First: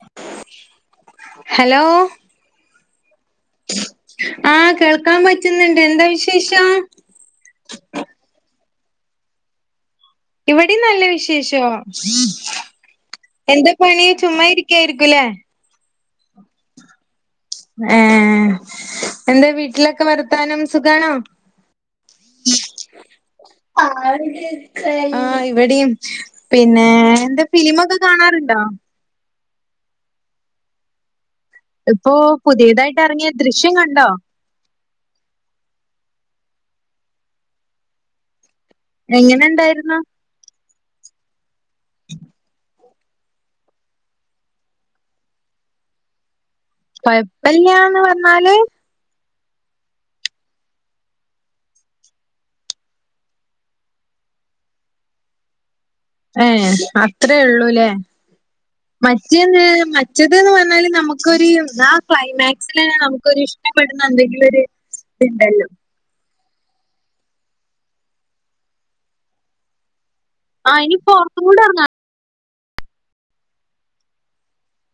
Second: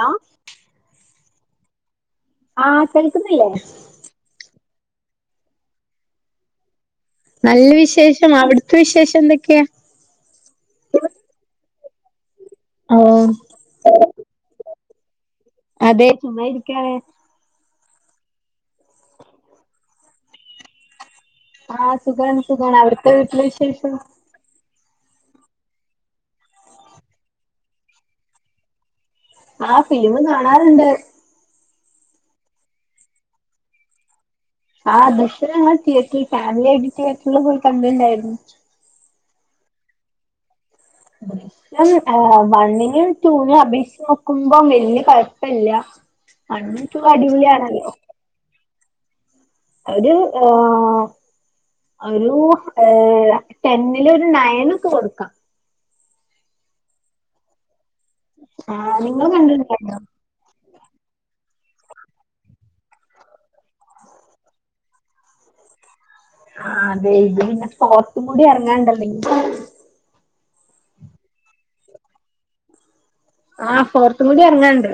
ആ ഹലോ? ആ കേൾക്കുന്നില്ലേ. ആ കേൾക്കാൻ പറ്റുന്നുണ്ട് എന്താ വിശേഷം. നല്ല വിശേഷം അവിടുത്തെ വിശേഷം എന്തൊക്കെയാ. ഇവിടെ നല്ല വിശേഷോ ഓ എന്താ പണി ചുമ്മാ ഇരി ക്ക ആയിരിക്കൂലേ. അതെ ചുമ്മാ ഇരിക്കാണ്. ഏ എന്താ വീട്ടിലൊക്കെ വർത്താനം സുഖാണോ. ആ സുഖാണ് സുഖാണ് അവിടുത്തെ വീട്ടിലെ വിശേഷം. ആ ഇവിടെയും പിന്നെ എന്താ ഫിലിമൊക്കെ കാണാറുണ്ടോ. ആ ഫിലിമ് കാണാറുണ്ട്. ഇപ്പോ പുതിയതായിട്ട് ഇറങ്ങിയ ദൃശ്യം കണ്ടോ. ആ ദൃശ്യം ഞങ്ങൾ തിയേറ്ററിൽ ഫാമിലി ആയിട്ട് തിയേറ്ററില് പോയി കണ്ടിണ്ടായിരുന്നു. എങ്ങനെ ഇണ്ടായിരുന്നു. [inaudible] ഇം വണ്ണിനും ടൂവിനും അപേക്ഷിച്ച് നോക്കുമ്പോ വല്യ കുഴപ്പല്ല. വണ്ണും, റ്റുവും അടിപൊളിയാണല്ലോ. കൊഴപ്പല്ല്യാന്ന് പറഞ്ഞാല് ഒരു ആ ഒരു ഏ ടെന്നില് ഒരു നയൻ ഒക്കെ കൊടുക്കാ. ഏ അത്രേ ഉള്ളൂല്ലേ ആഹ് നിങ്ങള് മറ്റേന്ന് കണ്ടിട്ടുണ്ടായിരുന്നോ മറ്റത്ന്ന് പറഞ്ഞാല് നമുക്കൊരു ആ ക്ലൈമാക്സില് തന്നെ നമുക്കൊര് ഇഷ്ടപ്പെടുന്ന എന്തെങ്കിലും ഒര് തിണ്ടല്ലോ. ആ അതെ ഇത് പിന്നെ ഫോർത്തും കൂടി ഇറങ്ങാണ്ടല്ലോ ഇഞ് ആ ഇനിയിപ്പോ ഫോർത്തുംകൂടെ ഇറങ്ങ ആ ഫോർത്ത്കൂടി ഇറങ്ങാണ്ട്.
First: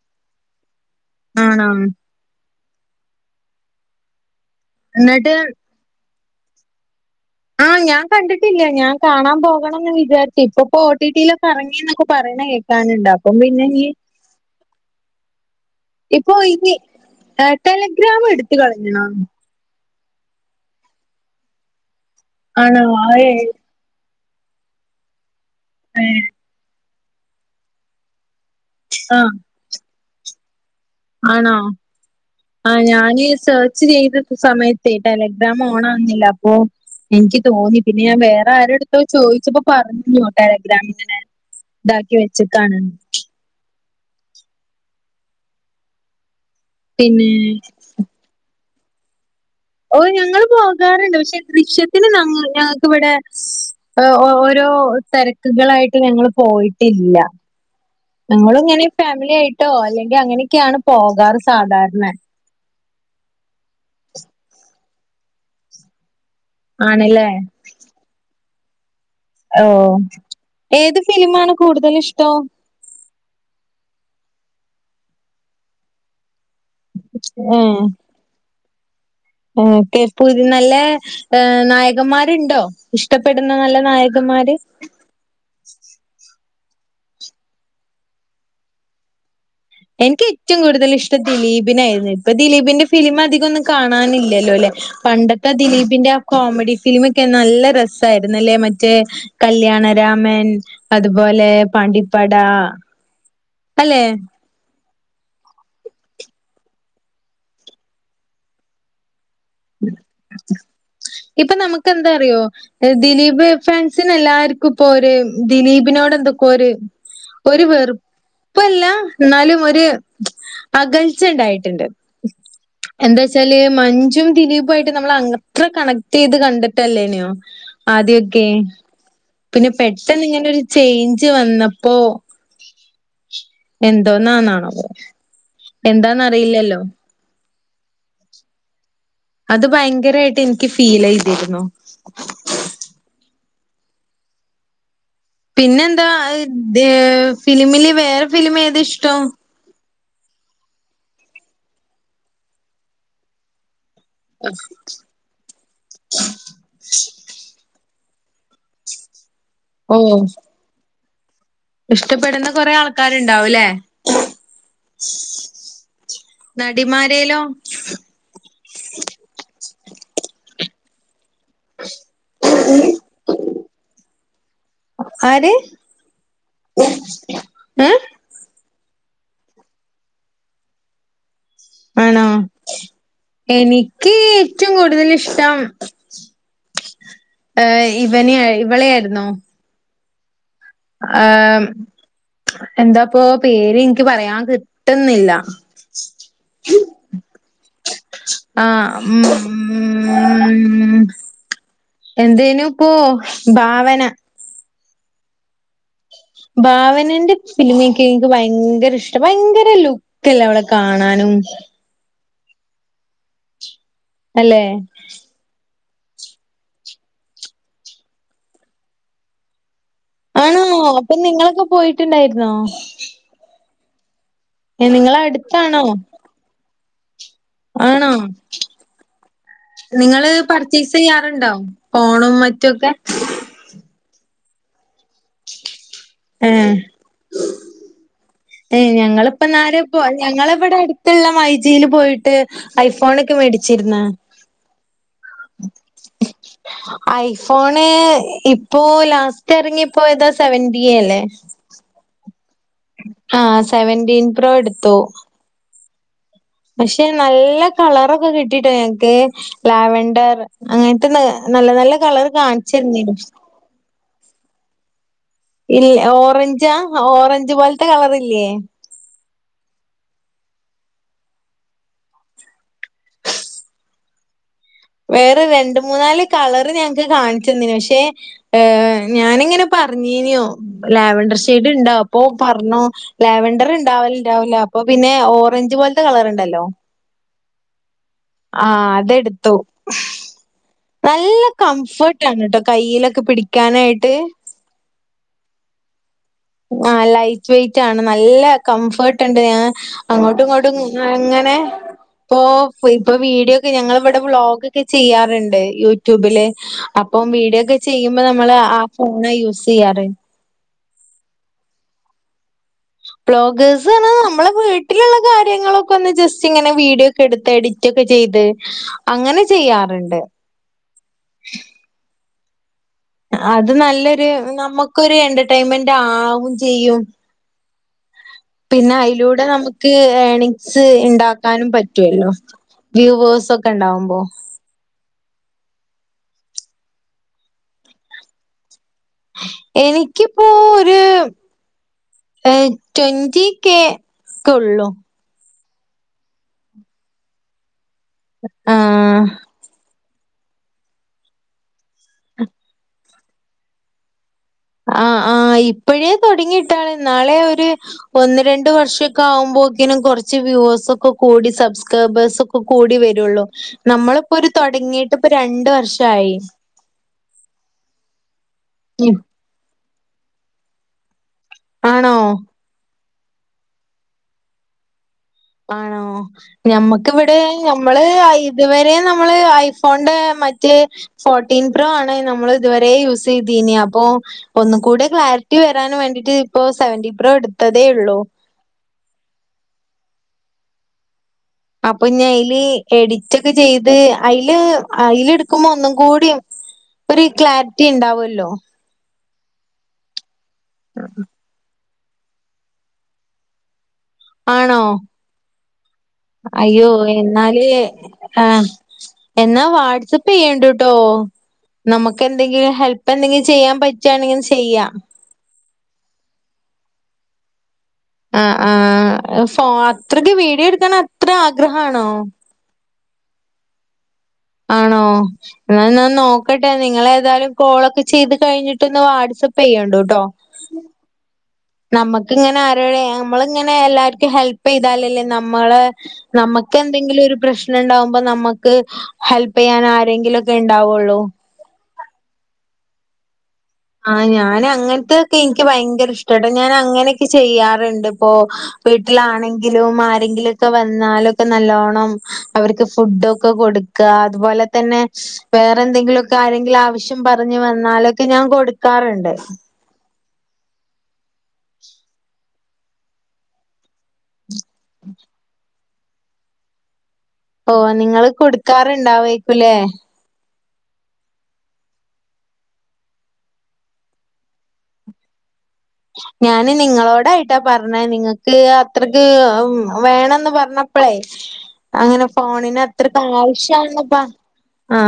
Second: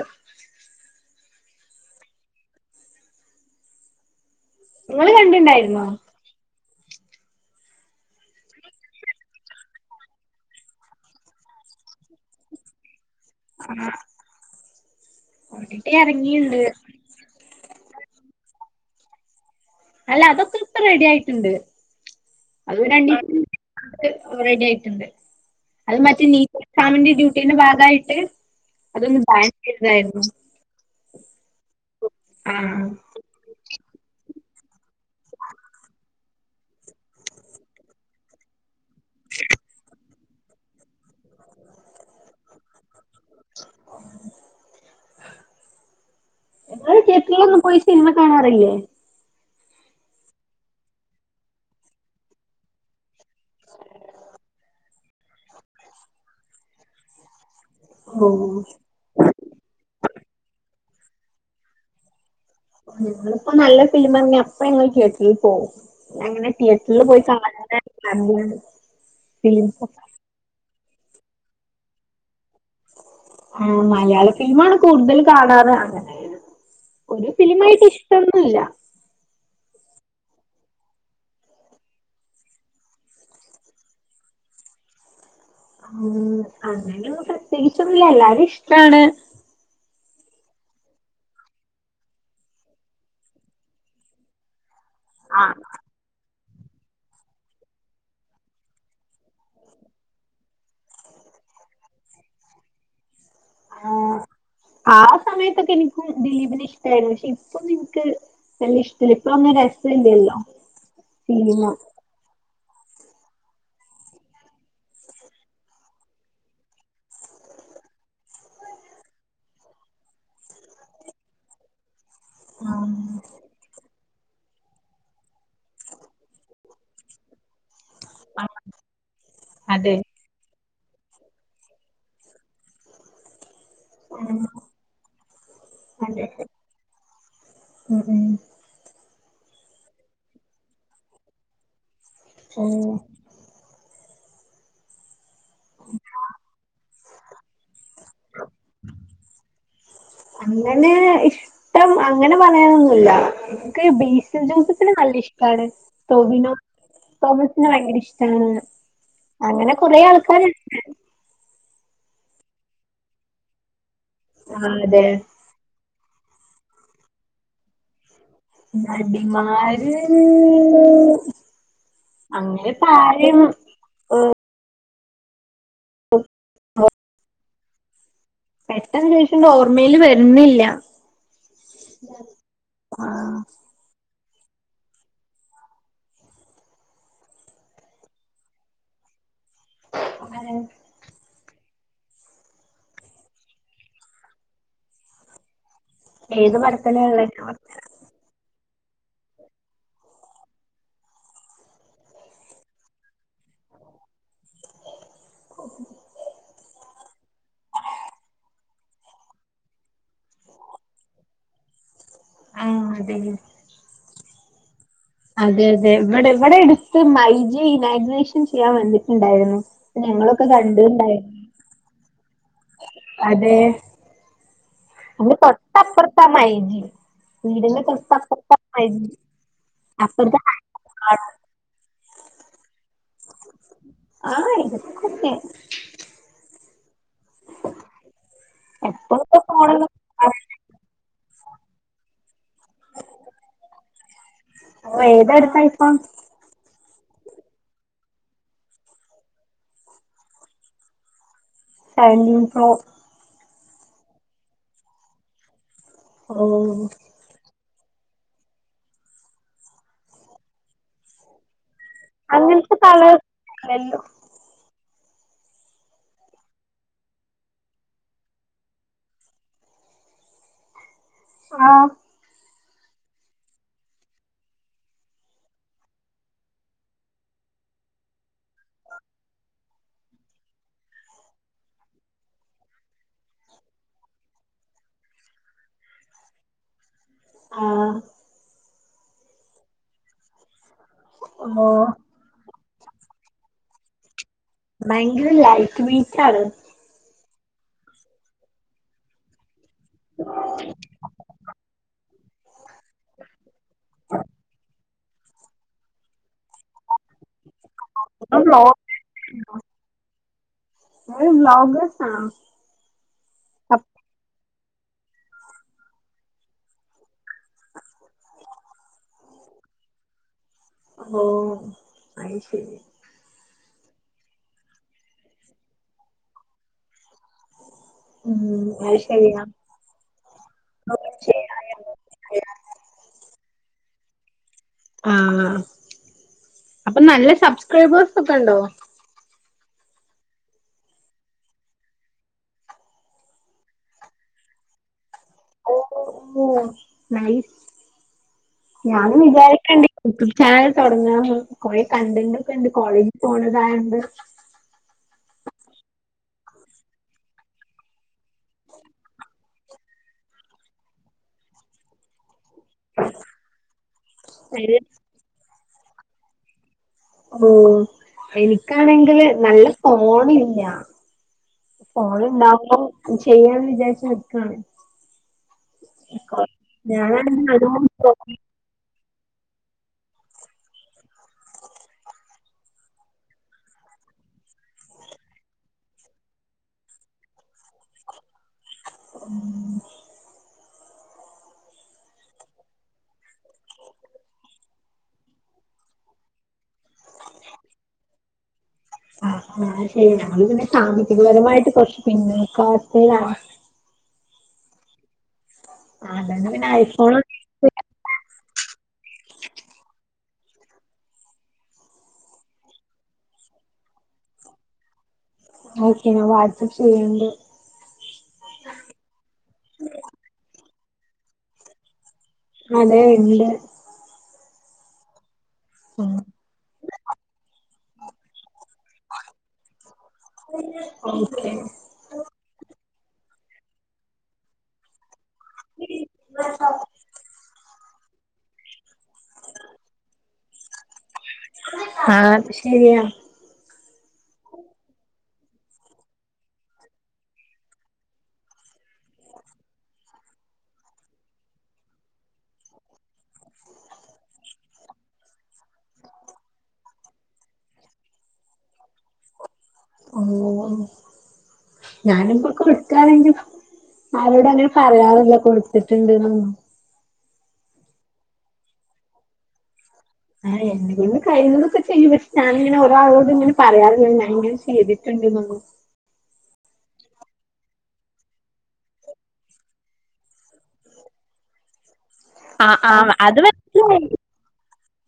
ആണോ? ങ്ങള് എന്നിട്ട് കണ്ടിണ്ടായിരുന്നോ? ആ ഞാൻ കണ്ടിട്ടില്ല. ഞാൻ കാണാൻ പോകണംന്ന് വിചാരിച്ചു ഇപ്പപ്പോ ഒ ട്ടി ട്ടി യിലൊക്കെ ഇറങ്ങിന്നൊക്കെ പറ ണെ കേക്കാനുണ്ട് അപ്പം പിന്നെ ഞ്ഞ് ഓടിട്ട ഇപ്പൊ ഇറങ്ങിയിണ്ട് ഇനി ടെലിഗ്രാം എടുത്ത്‌ കളഞ്ഞോ? അല്ല അതൊക്കെ ഇപ്പ റെഡി ആയിട്ടുണ്ട്. ആണ അത് വായേ രണ്ടീസം റെഡി ആയിട്ടുണ്ട്. അത് ഏ മറ്റ നീ എസാമിന്റെ ഡ്യൂട്ടീന്റെ ഭാഗയിട്ട് ആ അതൊന്ന് ബാ ചെയ്തായിരുന്നു. ആണോ ആ ഞാന് [unintelligible] സമയത്തെ ടെലഗ്രാം ഓണാക്കുന്നില്ല അപ്പോ എനിക്കുതോന്നി പിന്നെ ഞാൻ വേറെ ആരുടെടുത്തൊ ചോദിച്ചപ്പോ പറഞ്ഞു ടെലഗ്രാമിങ്ങനെ ഇതാക്കി വെച്ചുകാണണം [inaudible] നിങ്ങള് പിന്നെ തിയേറ്ററിലൊന്നും പോയി സിനിമ കാണാറില്ലേ ഓ ഞങ്ങള് പോകാറുണ്ട് പക്ഷെ ദൃശ്യത്തിന് ഞങ്ങക്കിവിടെ ഒ ഓരോ രോ തിരക്കുകളായിട്ട് ഞങ്ങള് പോയിട്ടില്ല ഓ ഞങ്ങളിങ്ങനെ ഫാമിലി ആയിട്ടോ അല്ലെങ്കിൽ അങ്ങനെയൊക്കെയാണ് പോകാറ് സാധാരണ ഞങ്ങളിപ്പോ നല്ല ഫിലിമിറങ്ങിയാ അപ്പ ഞങ്ങള് തിയേറ്ററിൽ പോകും അങ്ങനെ തിയേറ്ററിൽ പോയി ആണല്ലേ സാധാരണ കണ്ടിനട് ഓ ഏതുഫിലിമാണ് കൂടുതലിഷ്ടോ ആ മലയാളഫിലിമാണ് കൂടുതൽ കാണാറ് അങ്ങനെ ഒരു ഫിലിമായിട്ട് ഇഷ്ടമൊന്നുമില്ല ഉം കെപ്പൂര് നല്ല നായകന്മാരുണ്ടോ ഇഷ്ടപ്പെടുന്ന നല്ല നായകന്മാ ആര് ഉം അങ്ങനെ പ്രത്യേകിച്ചൊന്നുമില്ല എല്ലാരേം ഇഷ്ടാണ് എനിക്ക് ഏറ്റവും കൂടുതലിഷ്ടം ദിലീപിനെയായിരുന്നു ഇപ്പൊ ദിലീപിന്റെ ഫിലിം അധികമൊന്നും കാണാനില്ലല്ലോ അല്ലെ ആ പണ്ടത്തെ ദിലീപിന്റെ അ കോമഡി ഫിലിമൊക്കെ നല്ല രസായിരുന്നു അല്ലെ മറ്റെ കല്യാണരാമൻ അതുപോ ലെ പാണ്ടിപ്പട [inaudible] അല്ലേ ആ സമയത്തൊക്കെ എനിക്കും ദിലീപിനെ ഇഷ്ടായിരുന്നു പക്ഷെ ഇപ്പം എൻക്ക് വലൃ ഇഷ്ട ഇപ്പം ഫിലിമ് നമുക്കെന്താറിയോ ദിലീപ് ഫാൻസിന് എല്ലാർക്കിപ്പോര് ദിലീപിനോട് എന്തൊക്കോര് ഒരു വെറുപ്പല്ല എന്നാലും ഒരു അകൽച്ച ഉണ്ടായിട്ടുണ്ട് എന്താ വച്ചാല് മഞ് റ്റും ദിലീപുമായിട്ട് നമ്മൾ അങ്ങത്ര കണക്ട് ചെയ്ത് കണ്ടിട്ടല്ലേനിയോ ആ ആദ്യക്കെ പിന്നെ അതെ പെട്ടെന്നിങ്ങനൊരു ചേഞ്ചുവന്നപ്പോ ഉം എന്തോന്നന്നാണാവോ അതെ എന്താന്നറിയില്ലല്ലോ ഉം ഉം അത് ഭയങ്കരായിട്ട് എനിക്കുഫീലുചെയ്തിരുന്നു ഓ പിന്നെന്താ ഏ ഫിലിമില് വേറെ ഫിലിം ഏത് ഇഷ്ടം അങ്ങനെ ഇഷ്ടം അങ്ങനെ പറയാനൊന്നുമില്ല ക്ക് ബേസിൽജോസഫിനെ നല്ല ഇഷ്ടമാണ് ടോവിനോ തോമസ് ന്നെ ഭയങ്കരഇഷ്ടാണ് അങ്ങനെ ഓ കൊറെ ആൾക്കാരുണ്ട് ഇഷ്ടപ്പെടുന്ന കൊറെ ആൾക്കാരുണ്ടാവൂലേ ആ അതെ നടിമാരേലോ നടിമാര് അങ്ങനെ താഴേം ഉം ആര് [unintelligible] ഏ പെട്ടെന്നുചോദിക്കുമ്പം ഓർമയിലുവരുന്നില്ല ആണോ എനി നിക്ക് ഏറ്റവും കൂടുതലിഷ്ടം ഏ ഇവനെ ഇവളെ ആയിരുന്നോ? [unintelligible] ആ മ് എന്താപ്പൊ പേര് ഇൻക്ക് പറയാൻ കിട്ട്ന്നില്ല. ഏത് പടത്തിലിള്ളെ [unintelligible] ആ മ് മ് മ് മ് മ് മ് എന്തേനു ഇപ്പൊ ഭാവന. ഭാവനന്റെ ഫിലിമ്ക്കെ ഇൻക്ക് ഭയങ്കര ഇഷ്ട ഭയങ്കര ലുക്കല്ലേ അവളെ കാണാനും. [unintelligible] ആ അതെ അല്ലെ? അതെ അതെ ഇവിടെ ഇവിടെ എട്ത്ത് മൈജെ ഇനാഗ്രേഷൻ ചെയ്യാൻ വന്നിട്ട് ണ്ടായിരുന്നു. ഞങ്ങളൊക്കെ ആണോ അപ്പൊ കണ്ട്ണ്ടായി നിങ്ങളൊക്കെ പോയിട്ടുണ്ടായിരുന്നോ? അതെ ഏഹ് ഇന്റെ തൊട്ട നിങ്ങളടുത്താണോ? അപ്പുറത്ത മൈജി വീടിന്റെ ആണോ തൊട്ടപ്പർത്ത മൈജി. നിങ്ങള് അപ്പുറത്തെ പർച്ചേസ്യ്യാറുണ്ടോ, ഫോണും മറ്റൊക്കെ? ആ ഇട്ക്കൊക്കെ ചെയ്യും. ഉം [unintelligible] ഏ ഞങ്ങളിപ്പന്നാരെ ഇപ്പോ ഫോണില് ഞങ്ങളവിടെ അട്ത്ത്ള്ള മൈജിയില് പോയിട്ട് ഐഫോൺ ഒക്കെ മേടിച്ച്. ര്ന്ന ഓ ഏതാട്ത്ത ഐ ഫോൺ? ഐഫോണ് ഇപ്പോ ലാസ്റ്റ് എറങ്ങി ഇപ്പൊ ഏതാ സെവന്റി എ അല്ലേ? Seventeen pro. ആ സെവൻറീൻ പ്രോ എടുത്തു. ഓ പക്ഷെ നല്ല കളറൊക്കെ കിട്ടിട്ടോ ഞങ്ങ്ക്ക് ലാവണ്ടർ അങ്ങൻത്തെ നല്ല നല്ല കളറ് അങ്ങനത്തെ കാൺചെന്നിനു കളേഴ്സ് ഇല്ലല്ലോ ഇൽ ഓറഞ്ചാ ഓറഞ്ച് പോൽത്തെ കളറ് ഇല്ലേ? ആ വേറെ രണ്ട് മൂന്നാല് കളറ് ഞങ്ങ്ക്ക് കാൺച്ചെന്നിന് പക്ഷെഏ ഞാനിങ്ങനെ പ പർഞ്ഞീനോ ലാവണ്ടർ ഷെയ്ഡ് ഇണ്ടാ അപ്പൊ പർഞ്ഞു ലാവണ്ടർ ഇണ്ടാവൽ ണ്ടാവൂല അപ്പ അപ്പ പിന്നെ ഓറഞ്ച് പോൽത്തെ കളറ് ണ്ടല്ലോ ആ ആ അതെട്ത്തു. നല്ല ഓ കംഫർട്ട് ആണ് ട്ടോ കയ്യിലൊക്കെ പിടിക്കാനായിട്ട്. വയങ്കര ലൈക്ക് ബീ ആ ലൈറ്റ് വൈറ്റ് ആണ്. നല്ല കംഫർട്ട് ഇണ്ട് ഏ അങ്ങോട്ടും ഇങ്ങോട്ടും [unintelligible] ഇങ്ങനെ ഇപ്പൊ പൊയി ഇപ്പൊ വീഡിയോ ഒക്കെ ഞങ്ങള് ഇവിടെ വ്ളോഗ് ഒക്കെ ചെയ്യാറ്ണ്ട് യൂട്യൂബില് അപ്പം വീഡിയോ ക്കെ ചെയ്യുമ്പോ നമ്മള് ബ്ലോഗ് ആ ഫോണ യൂസ്യ്യാറ്. ഇങ്ങള് വ്ലോഗെ സാണോ? പ്ലോഗേഴ്സ് ആണ് നമ്മള് വീട്ടില്ള്ള കാര്യങ്ങളൊക്കെ ഒന്ന് ജസ്റ്റ് ഇങ്ങനെ വീഡിയോക്കെ എട്ത്തു എഡിറ്റ് ഒക്കെ ചെയ്ത് അങ്ങന ചെ യ്യാറ്ണ്ട്. അയ് ശെരി. അത് നല്ലൊരു നമ്ക്കൊരു എന്റർടൈൻമെന്റ് ആവും ചെയ്യും. ഉം പിന്നെ അത് ശരിയാ അയിലൂടെ നമുക്ക് ഏണിഗ്സ് ഓ, ഇണ്ടാക്കാനും പറ്റുവല്ലോ? ശരിയാ. വ്യൂവേഴ്സ് ഒക്കെ ഇണ്ടാവുമ്പോ ആ അപ്പ നല്ല സബ്സ്ക്രൈബേഴ്സ്ക്കെ ഇണ്ടോ? എനിക്കിപ്പോ ഒരു ഏ ട്വന്റി കെ ഉള്ളു. ഓ ഓ നൈസ് ഞാനും ആഹ് വിചാരിക്കേണ്ട് ചായതുടങ്ങാ കൊറെ കണ്ടന്റ് ഒക്കെ ഉണ്ട് കോളേജിൽ പോണതായോണ്ട് ആ ആ ഇപ്പോഴേ തുടങ്ങിട്ടാണ് നാളെ ഒരു ഒന്ന് രണ്ട് വർഷമൊക്കെ ആകുമ്പോ ക്ക കുറച്ച് വിവേഴ്സ് ഒക്കെ കൂടി സബ്സ്ക്രൈബേഴ്സ് കൂടി വരുള്ളു. നമ്മളിപ്പോഒരു നല്ല തുടങ്ങിട്ട്ഇപ്പൊ രണ്ടുവർഷായി. ഓ എനിക്കാണെങ്കില് നല്ല ഫോണില്ല. ആണോ ഫോണുണ്ടാവുമ്പോൾ ചെയ്യാന്ന് വിചാരിച്ച് നിൽക്കാണ്. ആണോ? ഞമ്മക്കിവിടെ നല്ലോണം ഞമ്മള് ഇതുവരെ നമ്മള് ഐഫോണിന്റെ മറ്റ് ഫോർട്ടീൻ പ്രോ ആണ് നമ്മൾ ഇതുവരെ യൂസ് ചെയ്തീന അപ്പോ ഒന്നുകൂടെ ക്ലാരിറ്റി വരാൻ വേണ്ടിട്ട് ഇപ്പോ സെവന്റി പ്രോ എടുത്തതേ ഉള്ളൂ. [unintelligible] അപ്പൊ ഞാനതില് എഡിറ്റൊക്കെ ചെയ്ത് അതില് അതിൽ എടുക്കുമ്പോ ഒന്നും കൂടി ഒരു ക്ലാരിറ്റി ഉണ്ടാവുവല്ലോ. ആ അത് ശരി നമ്മൾപിന്നെ സാമ്പത്തികപരമായിട്ട് കുറച്ച് പിന്നോക്കാവസ്ഥയിലാണ്. ആണോ? അതോണ്ട് പിന്നെ അയ്യോ ഐഫോൺ എന്നാല് ആ എന്നാ വാട്സപ്പ് പെയ്യാണ്ടുട്ടോ നമുക്ക് എന്തെങ്കിലും ഹെൽപ് എന്തെങ്കിലും ചെയ്യാൻ പറ്റുവാണെങ്കിലും ചെയ്യാം. ഓക്കെ. ഞാൻ വാട്സ്ആപ്പ് ചെയ്യണുണ്ട്. ആ ആ ഫേ അത്രക്ക് വിഡിയോ എടുക്കാൻ അത്ര ആഗ്രഹമാണോ? അതെ ഉണ്ട്. ആണോ? എന്നാൽ ഞാൻ നോക്കട്ടെ നിങ്ങൾഏതായാലും കോളൊക്കെ ചെയ്ത് കഴിഞ്ഞി ന്ന് വാട്സ്ആപ്പ് ചെയ്യുണ്ടുട്ടോ. ഓക്കെ നമ്മുക്കിങ്ങനെ ആരോടെ നമ്മളിങ്ങനെ എല്ലാവർക്കും ഹെൽപ് ചെയ്താലല്ലേ ന നമ്മളെ നമുക്ക് എന്തെങ്കിലും ഒരു പ്രശ്നം ഉണ്ടാവു അപ്പം നമുക്ക് ഹെൽപ് ചെയ്യാൻ ആരെങ്കിലുമൊക്കെ ഉണ്ടാവുള്ളൂ. ആ അത് ശരിയാ. ആ ഞാൻ അങ്ങനത്തൊക്കെ എനിക്ക് ഭയങ്കര ഇഷ്ടാട്ടോ. ഞാൻ അങ്ങനൊക്കെ ചെയ്യാറുണ്ട് ഇപ്പൊ വീട്ടിലാണെങ്കിലും ആരെങ്കിലു ലൊക്കെ വന്നാലൊക്കെ നല്ലോണം അവർക്ക് ഫുഡൊക്കെ കൊടു കൊടുക്ക. അതുപോലെ തന്നെ വേറെന്തെങ്കിലും ഒക്കെ ആരെങ്കിലും ആവശ്യം പറഞ്ഞു വന്നാലൊക്കെ ഞാൻ കൊടു ടുക്കാറുണ്ട്. ഓ ഓ ഞാനും കൊടുക്കാറുണ്ട്. ആരോടും അങ്ങനെ പറയാറില്ല കൊടുത്തിട്ടുണ്ട് എന്നൊന്നു. ഓ നിങ്ങള് കൊടുക്കാറുണ്ടാവേക്കല്ലേ? ആ എന്നെകൊണ്ട് കഴിയുന്നതൊക്കെ ചെയ്യും. പക്ഷെ ഞാനിങ്ങനെ ഒരാളോടും ഇങ്ങനെ പറയാറില്ല ഞാനിങ്ങനെ ചെയ്തിട്ടുണ്ട് എന്നും ഞാന് നിങ്ങളോടായിട്ടാ പറഞ്ഞേ നിങ്ങക്ക് അത്രയ്ക്ക് വേണന്ന് പറഞ്ഞപ്പോളേ അങ്ങനെ ആഹ് ഫോണിന് ആഹ് അത്രയ്ക്ക് അത് ആവശ്യ മനസ്സിലായി ണപ്പ ആ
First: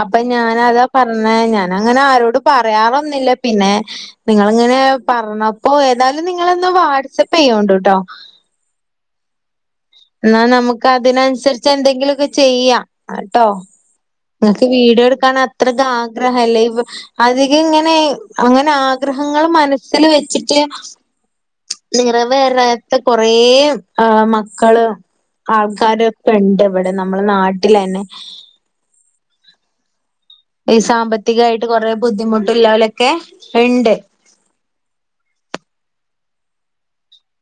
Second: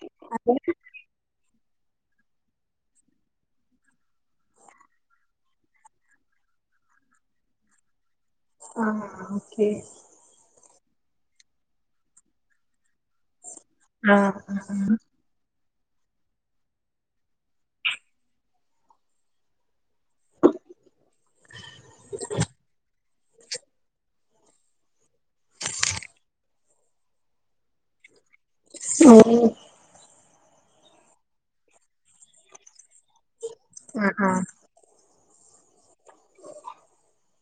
അപ്പൊ ഞാനതാ പറഞ്ഞ ഞാൻ അങ്ങനെ ആരോട് പറയാറൊന്നില്ല പിന്നെ നിങ്ങളിങ്ങനെ പറഞ്ഞപ്പൊ ഏതായാലും നിങ്ങളൊന്ന് വാട്സപ്പ് ചെയ്യൂണ്ടട്ടോ. ആ ഓക്കെ. ക്കതിനനുസരിച്ച് എന്തെങ്കിലൊക്കെ ചെയ്യാ ട്ടോ. ആഹ് ങ്ങക്ക് വീഡിയൊട്ക്കാന അത്രക്ക് ആഗ്രഹല്ലേ ഇവ് അധിക ങ്ങനെ അങ്ങനെ ആഗ്രഹങ്ങൾ മന സിൽ വെച്ചിട്ട് നിറവേറാ കൊറേ ആ മക്കള്. ആൾക്കാരൊക്കെ ണ്ട് ഇവിടെ നമ്മളെ നാട്ടിലെന്നെ. ആമീൻ ഈ സാമ്പത്തികായിട്ട് കൊറെ ബുദ്ധിമുട്ട്ല്ലോലക്കെ ഇണ്ട്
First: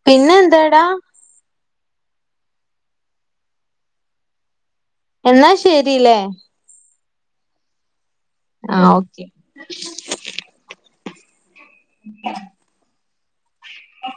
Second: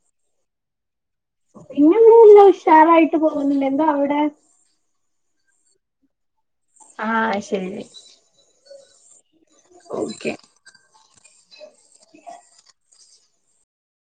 പിന്നെന്താടാ പിന്നൊന്നുല്ല ഉഷാറായിട്ട് പോകുന്നുണ്ട് എന്താ അവിടെ എന്നാ ശരില്ലേ ആ ശെരി ആ ഓക്കെ [inaudible]